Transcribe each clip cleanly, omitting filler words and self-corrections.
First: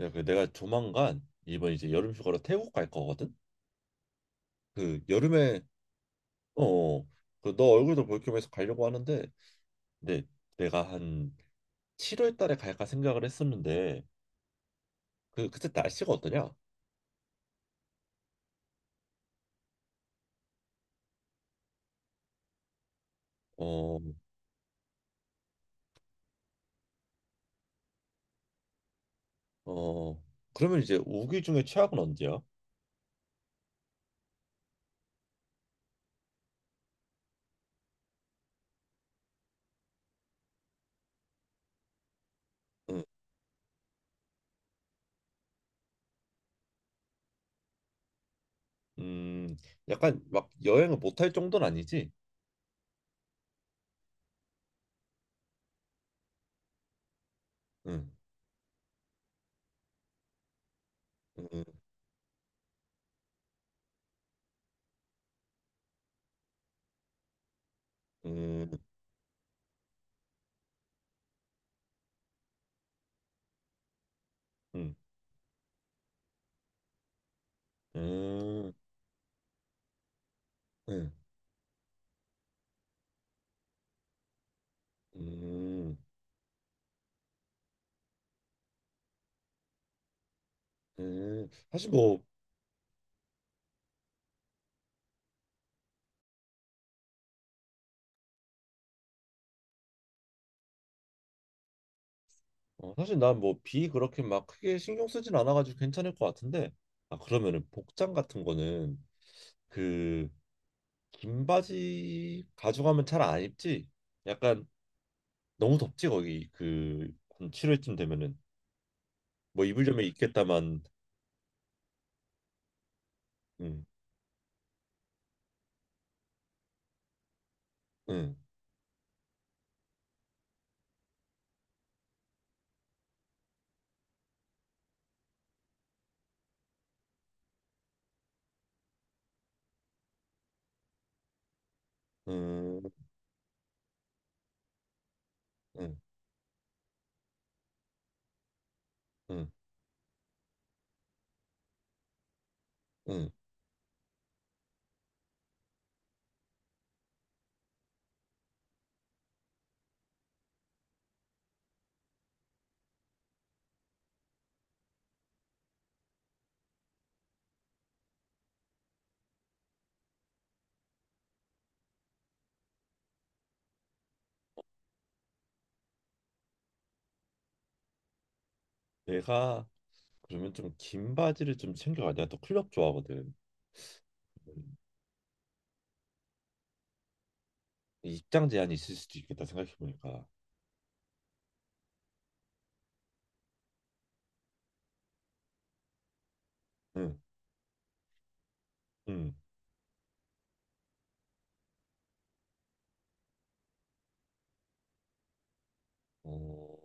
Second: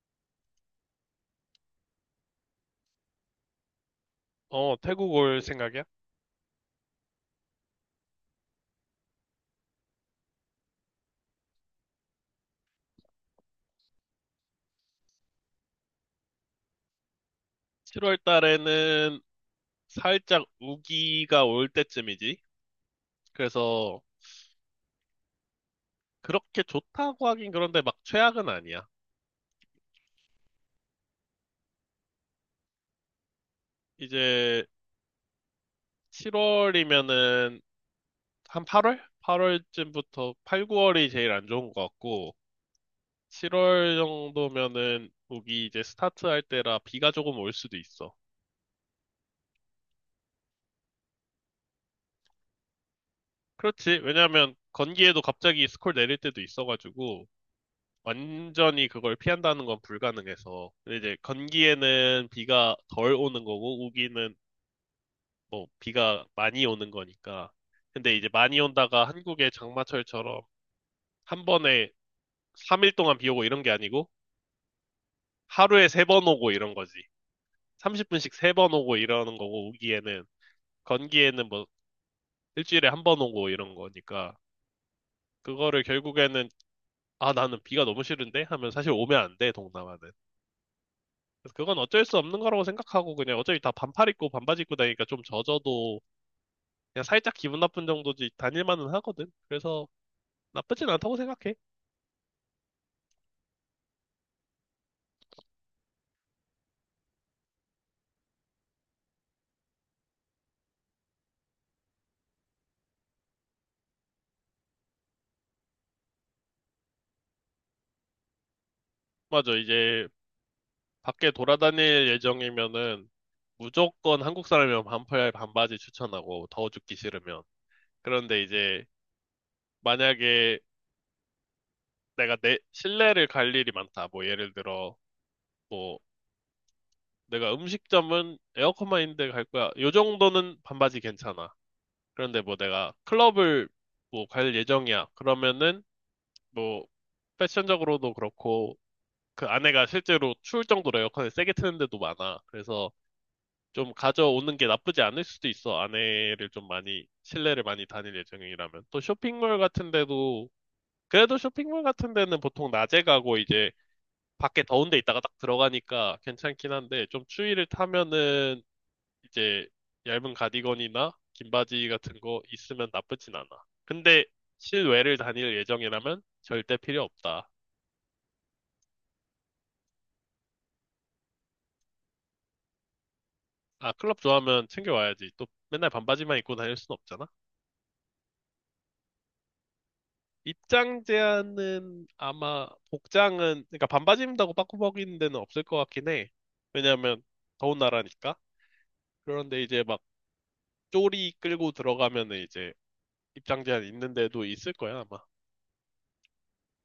야, 그 내가 조만간 이번 이제 여름 휴가로 태국 갈 거거든. 어, 그 태국 올 여름에 생각이야? 어, 그너 얼굴도 볼 겸해서 가려고 하는데, 근데 내가 한 7월 달에 갈까 생각을 했었는데, 그 그때 날씨가 어떠냐? 7월 달에는 살짝 우기가 올 때쯤이지. 어, 그래서 그렇게 좋다고 하긴 그런데 막 최악은 아니야. 어, 그러면 이제 우기 중에 최악은 언제야? 이제 7월이면은 한 8월? 8월쯤부터 8, 9월이 제일 안 좋은 것 같고 응, 7월 정도면은 우기 이제 스타트할 때라 비가 조금 올 수도 있어. 음, 약간 막 여행을 못 할 정도는 아니지? 그렇지. 왜냐면 건기에도 갑자기 스콜 내릴 때도 있어가지고 응, 완전히 그걸 피한다는 건 불가능해서. 근데 이제 음, 건기에는 비가 덜 오는 거고, 우기는 뭐 비가 많이 오는 거니까. 근데 이제 많이 음, 온다가 한국의 장마철처럼 한 번에 3일 동안 비 오고 이런 게 아니고, 음, 하루에 3번 오고 이런 거지. 음, 30분씩 3번 음. 오고 이러는 거고, 우기에는. 건기에는 뭐 일주일에 한 번 오고 이런 거니까. 음, 그거를 음. 결국에는, 아, 나는 비가 너무 싫은데? 하면 사실 오면 안 돼, 동남아는. 그래서 그건 사실 어쩔 수 뭐 없는 거라고 생각하고 그냥 어차피 다 반팔 입고 반바지 입고 다니니까 좀 젖어도 그냥 살짝 기분 나쁜 정도지 다닐만은 하거든. 그래서 나쁘진 않다고 생각해. 어, 사실 난 뭐 비 그렇게 막 크게 신경 쓰진 않아가지고 괜찮을 것 같은데. 아 그러면은 복장 같은 거는 그 긴 바지 가져가면 잘 안 입지? 약간 너무 덥지 거기 그 한 7월쯤 되면은. 맞아. 뭐 입으려면 이제 입겠다만. 밖에 돌아다닐 예정이면은 무조건 한국 사람이면 반팔 반바지 추천하고 더워 죽기 싫으면. 그런데 이제 만약에 내가 내 실내를 갈 일이 많다. 뭐 예를 들어 뭐 내가 음식점은 에어컨만 있는데 갈 거야. 요 정도는 반바지 괜찮아. 그런데 응응응 뭐 응 응 내가 응. 클럽을 뭐 갈 예정이야. 그러면은 뭐 패션적으로도 그렇고 그 아내가 실제로 추울 정도로 에어컨을 세게 트는 데도 많아. 그래서 좀 가져오는 게 나쁘지 않을 수도 있어. 아내를 좀 많이 실내를 많이 다닐 예정이라면. 또 쇼핑몰 같은 데도 그래도 쇼핑몰 같은 데는 보통 낮에 가고 이제 밖에 더운 데 있다가 딱 들어가니까 괜찮긴 한데 좀 추위를 타면은 이제 얇은 가디건이나 긴 바지 같은 거 있으면 나쁘진 않아. 근데 실외를 다닐 예정이라면 절대 필요 없다. 내가 그러면 좀 긴 바지를 좀 챙겨가. 내가 또 클럽 좋아하거든. 아, 클럽 좋아하면 음, 챙겨와야지. 또 맨날 반바지만 입고 다닐 순 없잖아. 입장 제한이 있을 수도 있겠다 생각해보니까. 입장 제한은 아마 복장은 그러니까 반바지 입는다고 빠꾸벅이는 데는 없을 것 같긴 해. 왜냐하면 더운 나라니까. 응응. 그런데 이제 막 쪼리 끌고 들어가면은 이제 입장 제한 있는 데도 있을 거야, 아마. 어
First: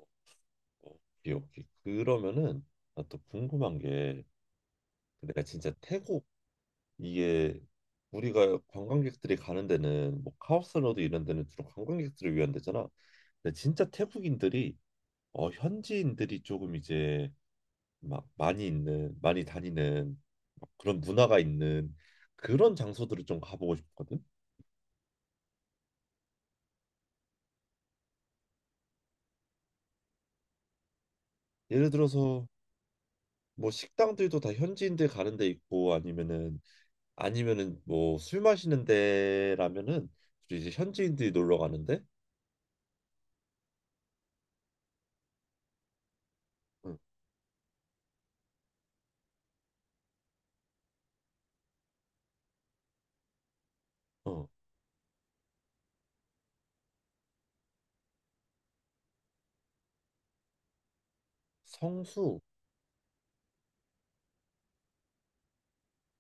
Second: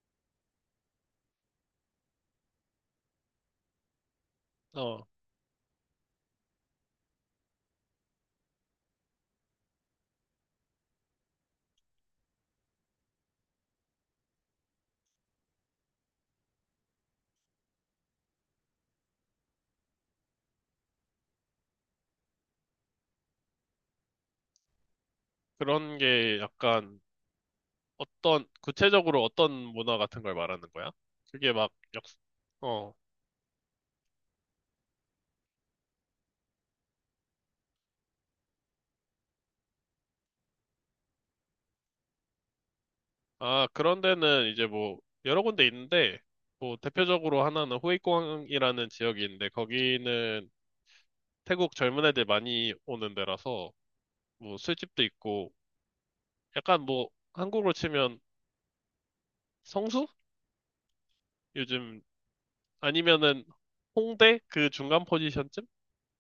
오케이, 오케이. 그러면은 나 또 궁금한 게, 어. 내가 진짜 태국 이게 우리가 관광객들이 가는 데는 뭐 카오스로드 이런 데는 주로 관광객들을 위한 데잖아. 근데 진짜 태국인들이 어 현지인들이 조금 이제 막 많이 있는 많이 다니는 막 그런 문화가 있는 그런 장소들을 좀 가보고 싶거든. 그런 게 약간 어떤, 구체적으로 어떤 문화 같은 걸 말하는 거야? 그게 막 예를 역, 들어서 어. 뭐 식당들도 다 현지인들 가는 데 있고, 아니면은 아니면은 뭐 술 마시는 데라면은 주로 이제 현지인들이 놀러 가는데. 아, 그런 데는 이제 뭐, 여러 군데 있는데, 뭐, 응, 대표적으로 하나는 호이공항이라는 지역이 있는데, 거기는 태국 젊은 애들 많이 오는 데라서, 어 뭐, 술집도 있고, 약간 뭐, 한국으로 치면 성수? 요즘, 성수. 아니면은 홍대? 그 중간 포지션쯤?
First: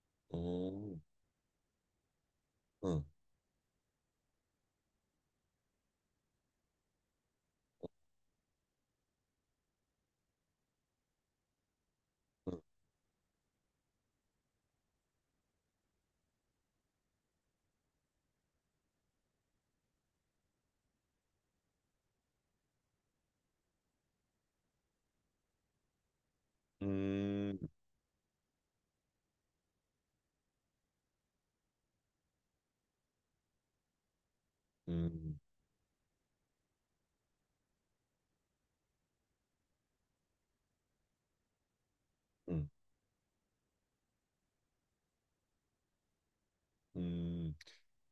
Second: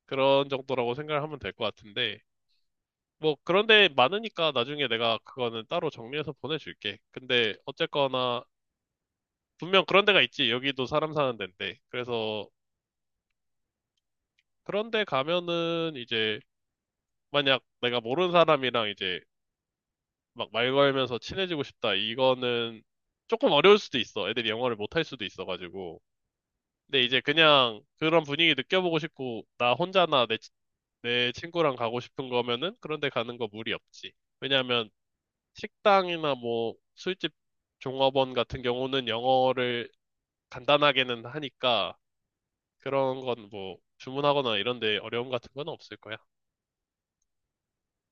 그런 정도라고 생각을 하면 될 것 같은데, 뭐 그런데 많으니까 나중에 내가 그거는 따로 정리해서 보내줄게. 근데 어쨌거나 분명 그런 데가 있지. 여기도 사람 사는 데인데. 그래서 그런 데 가면은 이제 만약 내가 모르는 사람이랑 이제 막 말 걸면서 친해지고 싶다. 이거는 조금 어려울 수도 있어. 애들이 영어를 못 할 수도 있어가지고. 근데 이제 어응응음음음음. 그냥 그런 분위기 느껴보고 싶고 나 혼자나 내 친구랑 가고 싶은 거면은 그런 데 가는 거 무리 없지. 왜냐면 식당이나 뭐 술집 종업원 같은 경우는 영어를 간단하게는 하니까 그런 건 뭐 주문하거나 이런 데 어려움 같은 건 없을 거야.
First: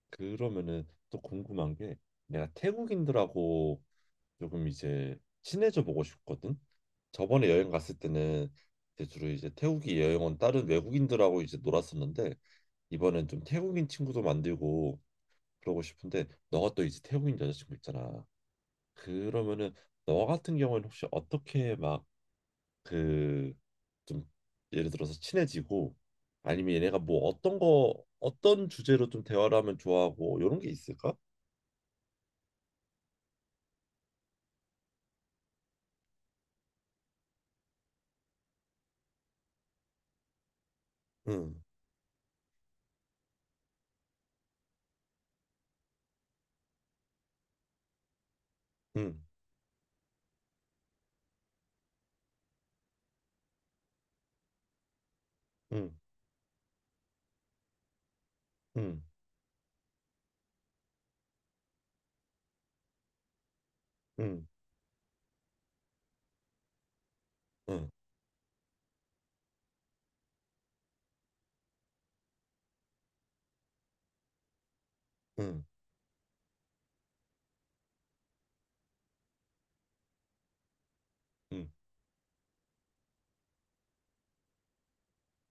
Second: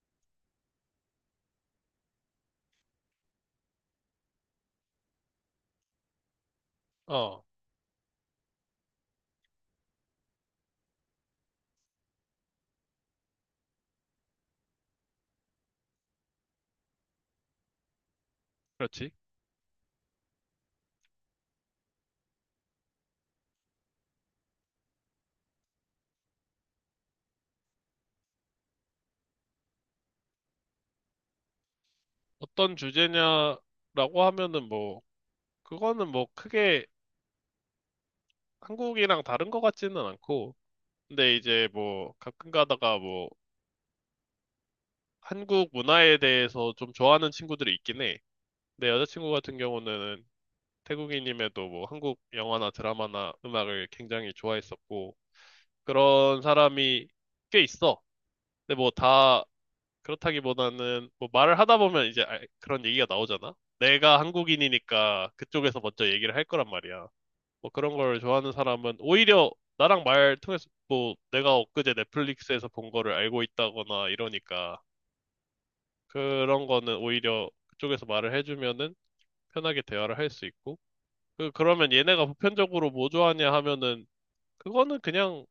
그러면은 또 궁금한 게, 내가 태국인들하고 조금 이제 친해져 보고 싶거든. 어, 저번에 여행 갔을 때는 이제 주로 이제 태국이 여행 온 다른 외국인들하고 이제 놀았었는데, 이번엔 좀 태국인 친구도 만들고 그러고 싶은데 너가 또 이제 태국인 여자친구 있잖아. 그렇지. 그러면은 너 같은 경우에는 혹시 어떻게 막 그 좀 예를 들어서 친해지고 아니면 얘네가 뭐 어떤 거 어떤 주제로 좀 대화를 하면 좋아하고 이런 게 있을까? 어떤 주제냐라고 하면은 뭐 그거는 뭐 크게 한국이랑 다른 것 같지는 않고 근데 응, 이제 뭐 가끔 가다가 뭐 한국 문화에 대해서 좀 좋아하는 친구들이 있긴 해. 내 응, 여자친구 같은 경우는 태국인임에도 뭐 한국 영화나 드라마나 음악을 굉장히 좋아했었고 응, 그런 사람이 꽤 있어. 근데 뭐 응, 다 그렇다기보다는 뭐 말을 하다 보면 이제 그런 얘기가 나오잖아. 내가 응, 한국인이니까 그쪽에서 먼저 얘기를 할 거란 말이야. 뭐 응, 그런 걸 좋아하는 사람은 오히려 나랑 말 통해서 뭐 내가 엊그제 넷플릭스에서 본 거를 알고 있다거나 이러니까 응, 그런 거는 오히려 그쪽에서 말을 해주면은 편하게 대화를 할 수 있고 그 응, 그러면 얘네가 보편적으로 뭐 좋아하냐 하면은 그거는 그냥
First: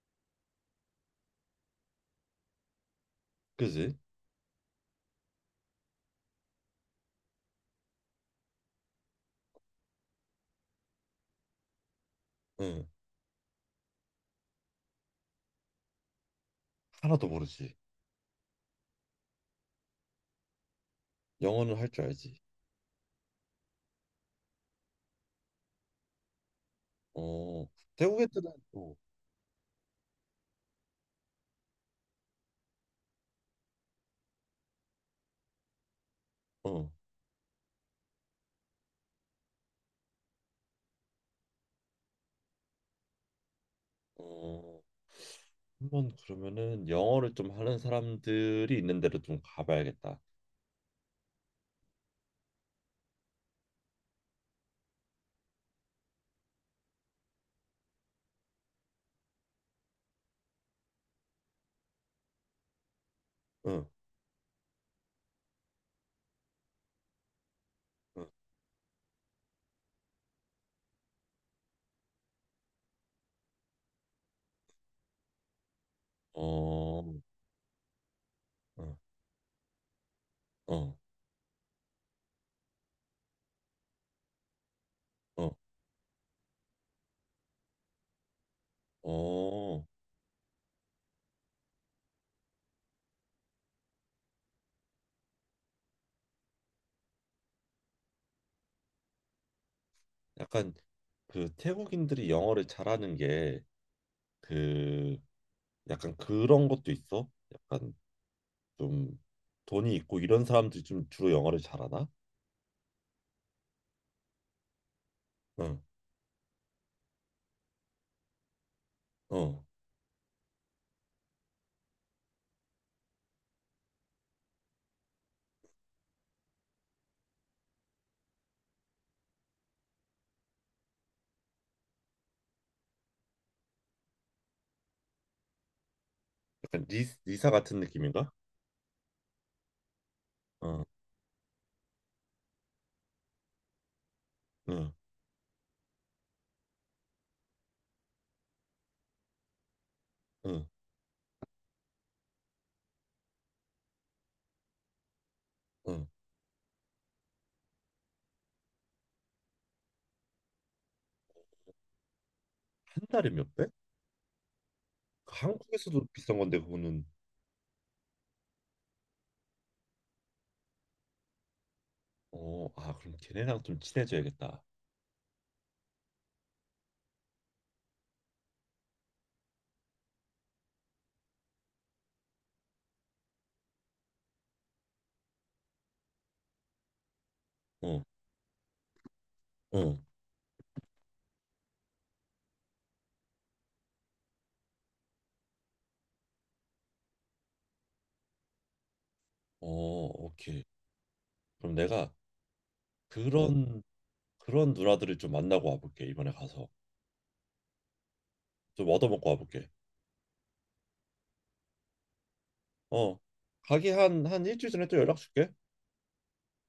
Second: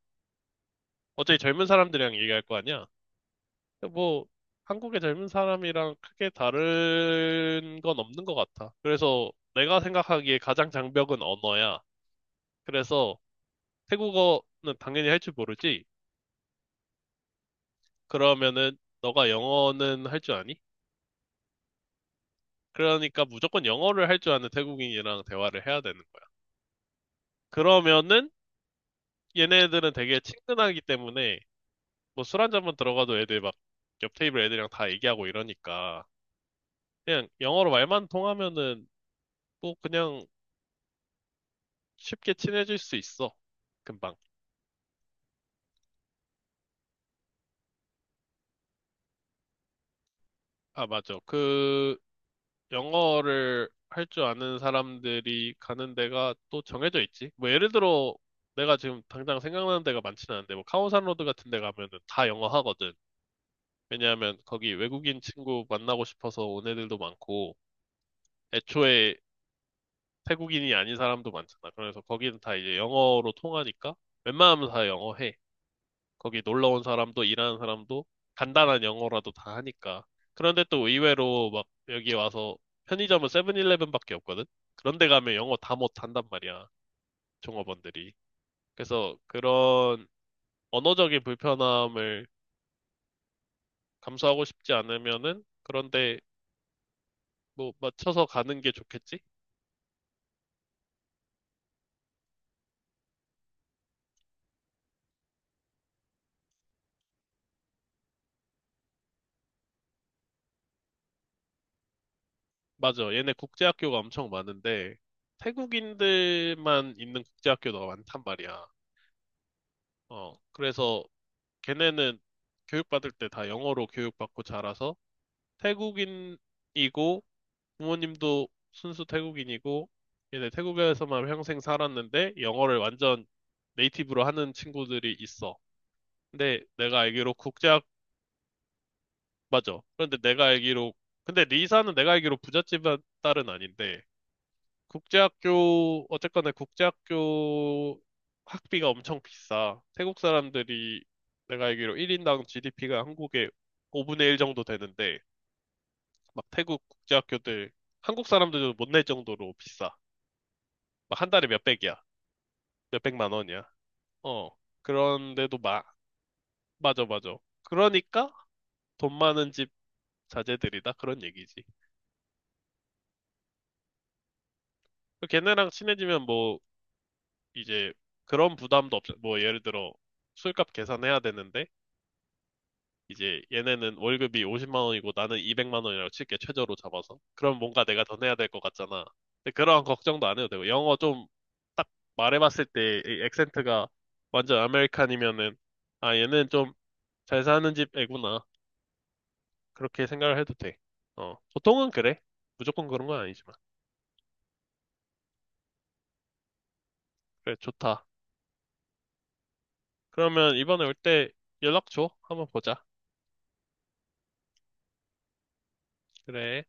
어차피 젊은 사람들이랑 얘기할 거 아니야. 그지? 뭐 한국의 젊은 사람이랑 크게 다른 건 없는 것 같아. 그래서 내가 생각하기에 가장 장벽은 언어야. 응, 그래서 태국어는 당연히 할 줄 모르지. 하나도 모르지. 그러면은 너가 영어는 할 줄 아니? 영어는 할줄 알지. 그러니까 무조건 영어를 할 줄 아는 태국인이랑 대화를 해야 되는 거야. 어, 태국 그러면은 애들은 어, 얘네들은 되게 친근하기 때문에 뭐 술 한잔만 들어가도 애들 막 옆 테이블 애들이랑 다 얘기하고 이러니까 어, 그냥 영어로 말만 통하면은 뭐 그냥 쉽게 친해질 수 있어. 금방. 어. 한 번 그러면은 영어를 좀 하는 사람들이 있는 데로 좀 가봐야겠다. 아, 맞아. 그 영어를 할 줄 아는 사람들이 가는 데가 또 정해져 있지. 뭐 예를 들어 내가 지금 당장 생각나는 데가 많지는 않은데 뭐 카오산 로드 같은 데 가면은 다 영어 하거든. 응, 왜냐하면 거기 외국인 친구 만나고 싶어서 온 애들도 많고 응, 애초에 태국인이 아닌 사람도 많잖아. 그래서 거기는 다 이제 영어로 통하니까 웬만하면 다 영어 해. 거기 놀러 온 어, 사람도 일하는 사람도 간단한 응, 영어라도 다 하니까. 그런데 또 어, 의외로 막 여기 와서 편의점은 세븐일레븐밖에 없거든? 그런데 가면 어, 영어 다 못한단 말이야, 종업원들이. 그래서 어. 그런 언어적인 불편함을 감수하고 싶지 않으면은 그런데 뭐 맞춰서 가는 게 좋겠지? 약간 그 태국인들이 영어를 잘하는 게 그 약간 그런 것도 있어. 약간 좀 돈이 있고 이런 사람들이 좀 주로 영어를 잘하나? 맞아. 얘네 국제학교가 엄청 많은데 응, 태국인들만 있는 국제학교가 많단 말이야. 어. 어, 그래서 걔네는 교육받을 때 다 영어로 교육받고 자라서 태국인이고 부모님도 순수 태국인이고 얘네 태국에서만 평생 살았는데 영어를 완전 네이티브로 하는 친구들이 있어. 근데 약간 내가 리, 알기로 리사 같은 국제학 느낌인가? 맞아. 그런데 내가 응, 알기로 근데 리사는 내가 알기로 부잣집 딸은 아닌데 응, 국제학교, 어쨌거나 국제학교 학비가 엄청 비싸. 태국 응, 사람들이 내가 알기로 1인당 GDP가 한국의 5분의 1 정도 되는데, 응. 막 태국 국제학교들, 한국 사람들도 못 낼 정도로 비싸. 막 한 달에 몇백이야. 한 달에 몇백만 몇 배? 원이야. 어. 그 그런데도 마, 한국에서도 비싼 건데 맞아, 그거는. 맞아. 그러니까 돈 많은 집 자제들이다. 그런 얘기지. 어, 아, 그럼 걔네랑 좀 친해져야겠다. 걔네랑 친해지면 뭐, 이제 그런 부담도 없어. 뭐, 예를 들어, 술값 계산해야 되는데, 이제 얘네는 월급이 50만 원이고 나는 200만 원이라고 칠게 최저로 잡아서. 그럼 뭔가 어, 내가 더 내야 될 것 같잖아. 근데 그런 어, 걱정도 안 해도 되고 영어 좀 딱 말해봤을 때이 액센트가 완전 아메리칸이면은 아 얘는 좀 잘 사는 집 애구나 어, 그렇게 생각을 해도 오케이. 돼. 어 그럼 보통은 내가 그래. 무조건 그런 건 아니지만 그런 그런 누나들을 좀 만나고 와볼게. 이번에 가서 그래 좋다. 좀 얻어먹고 와볼게. 그러면 이번에 올 때 연락 줘. 한번 보자. 어, 가기 한 한 일주일 전에 또 연락 줄게. 그래.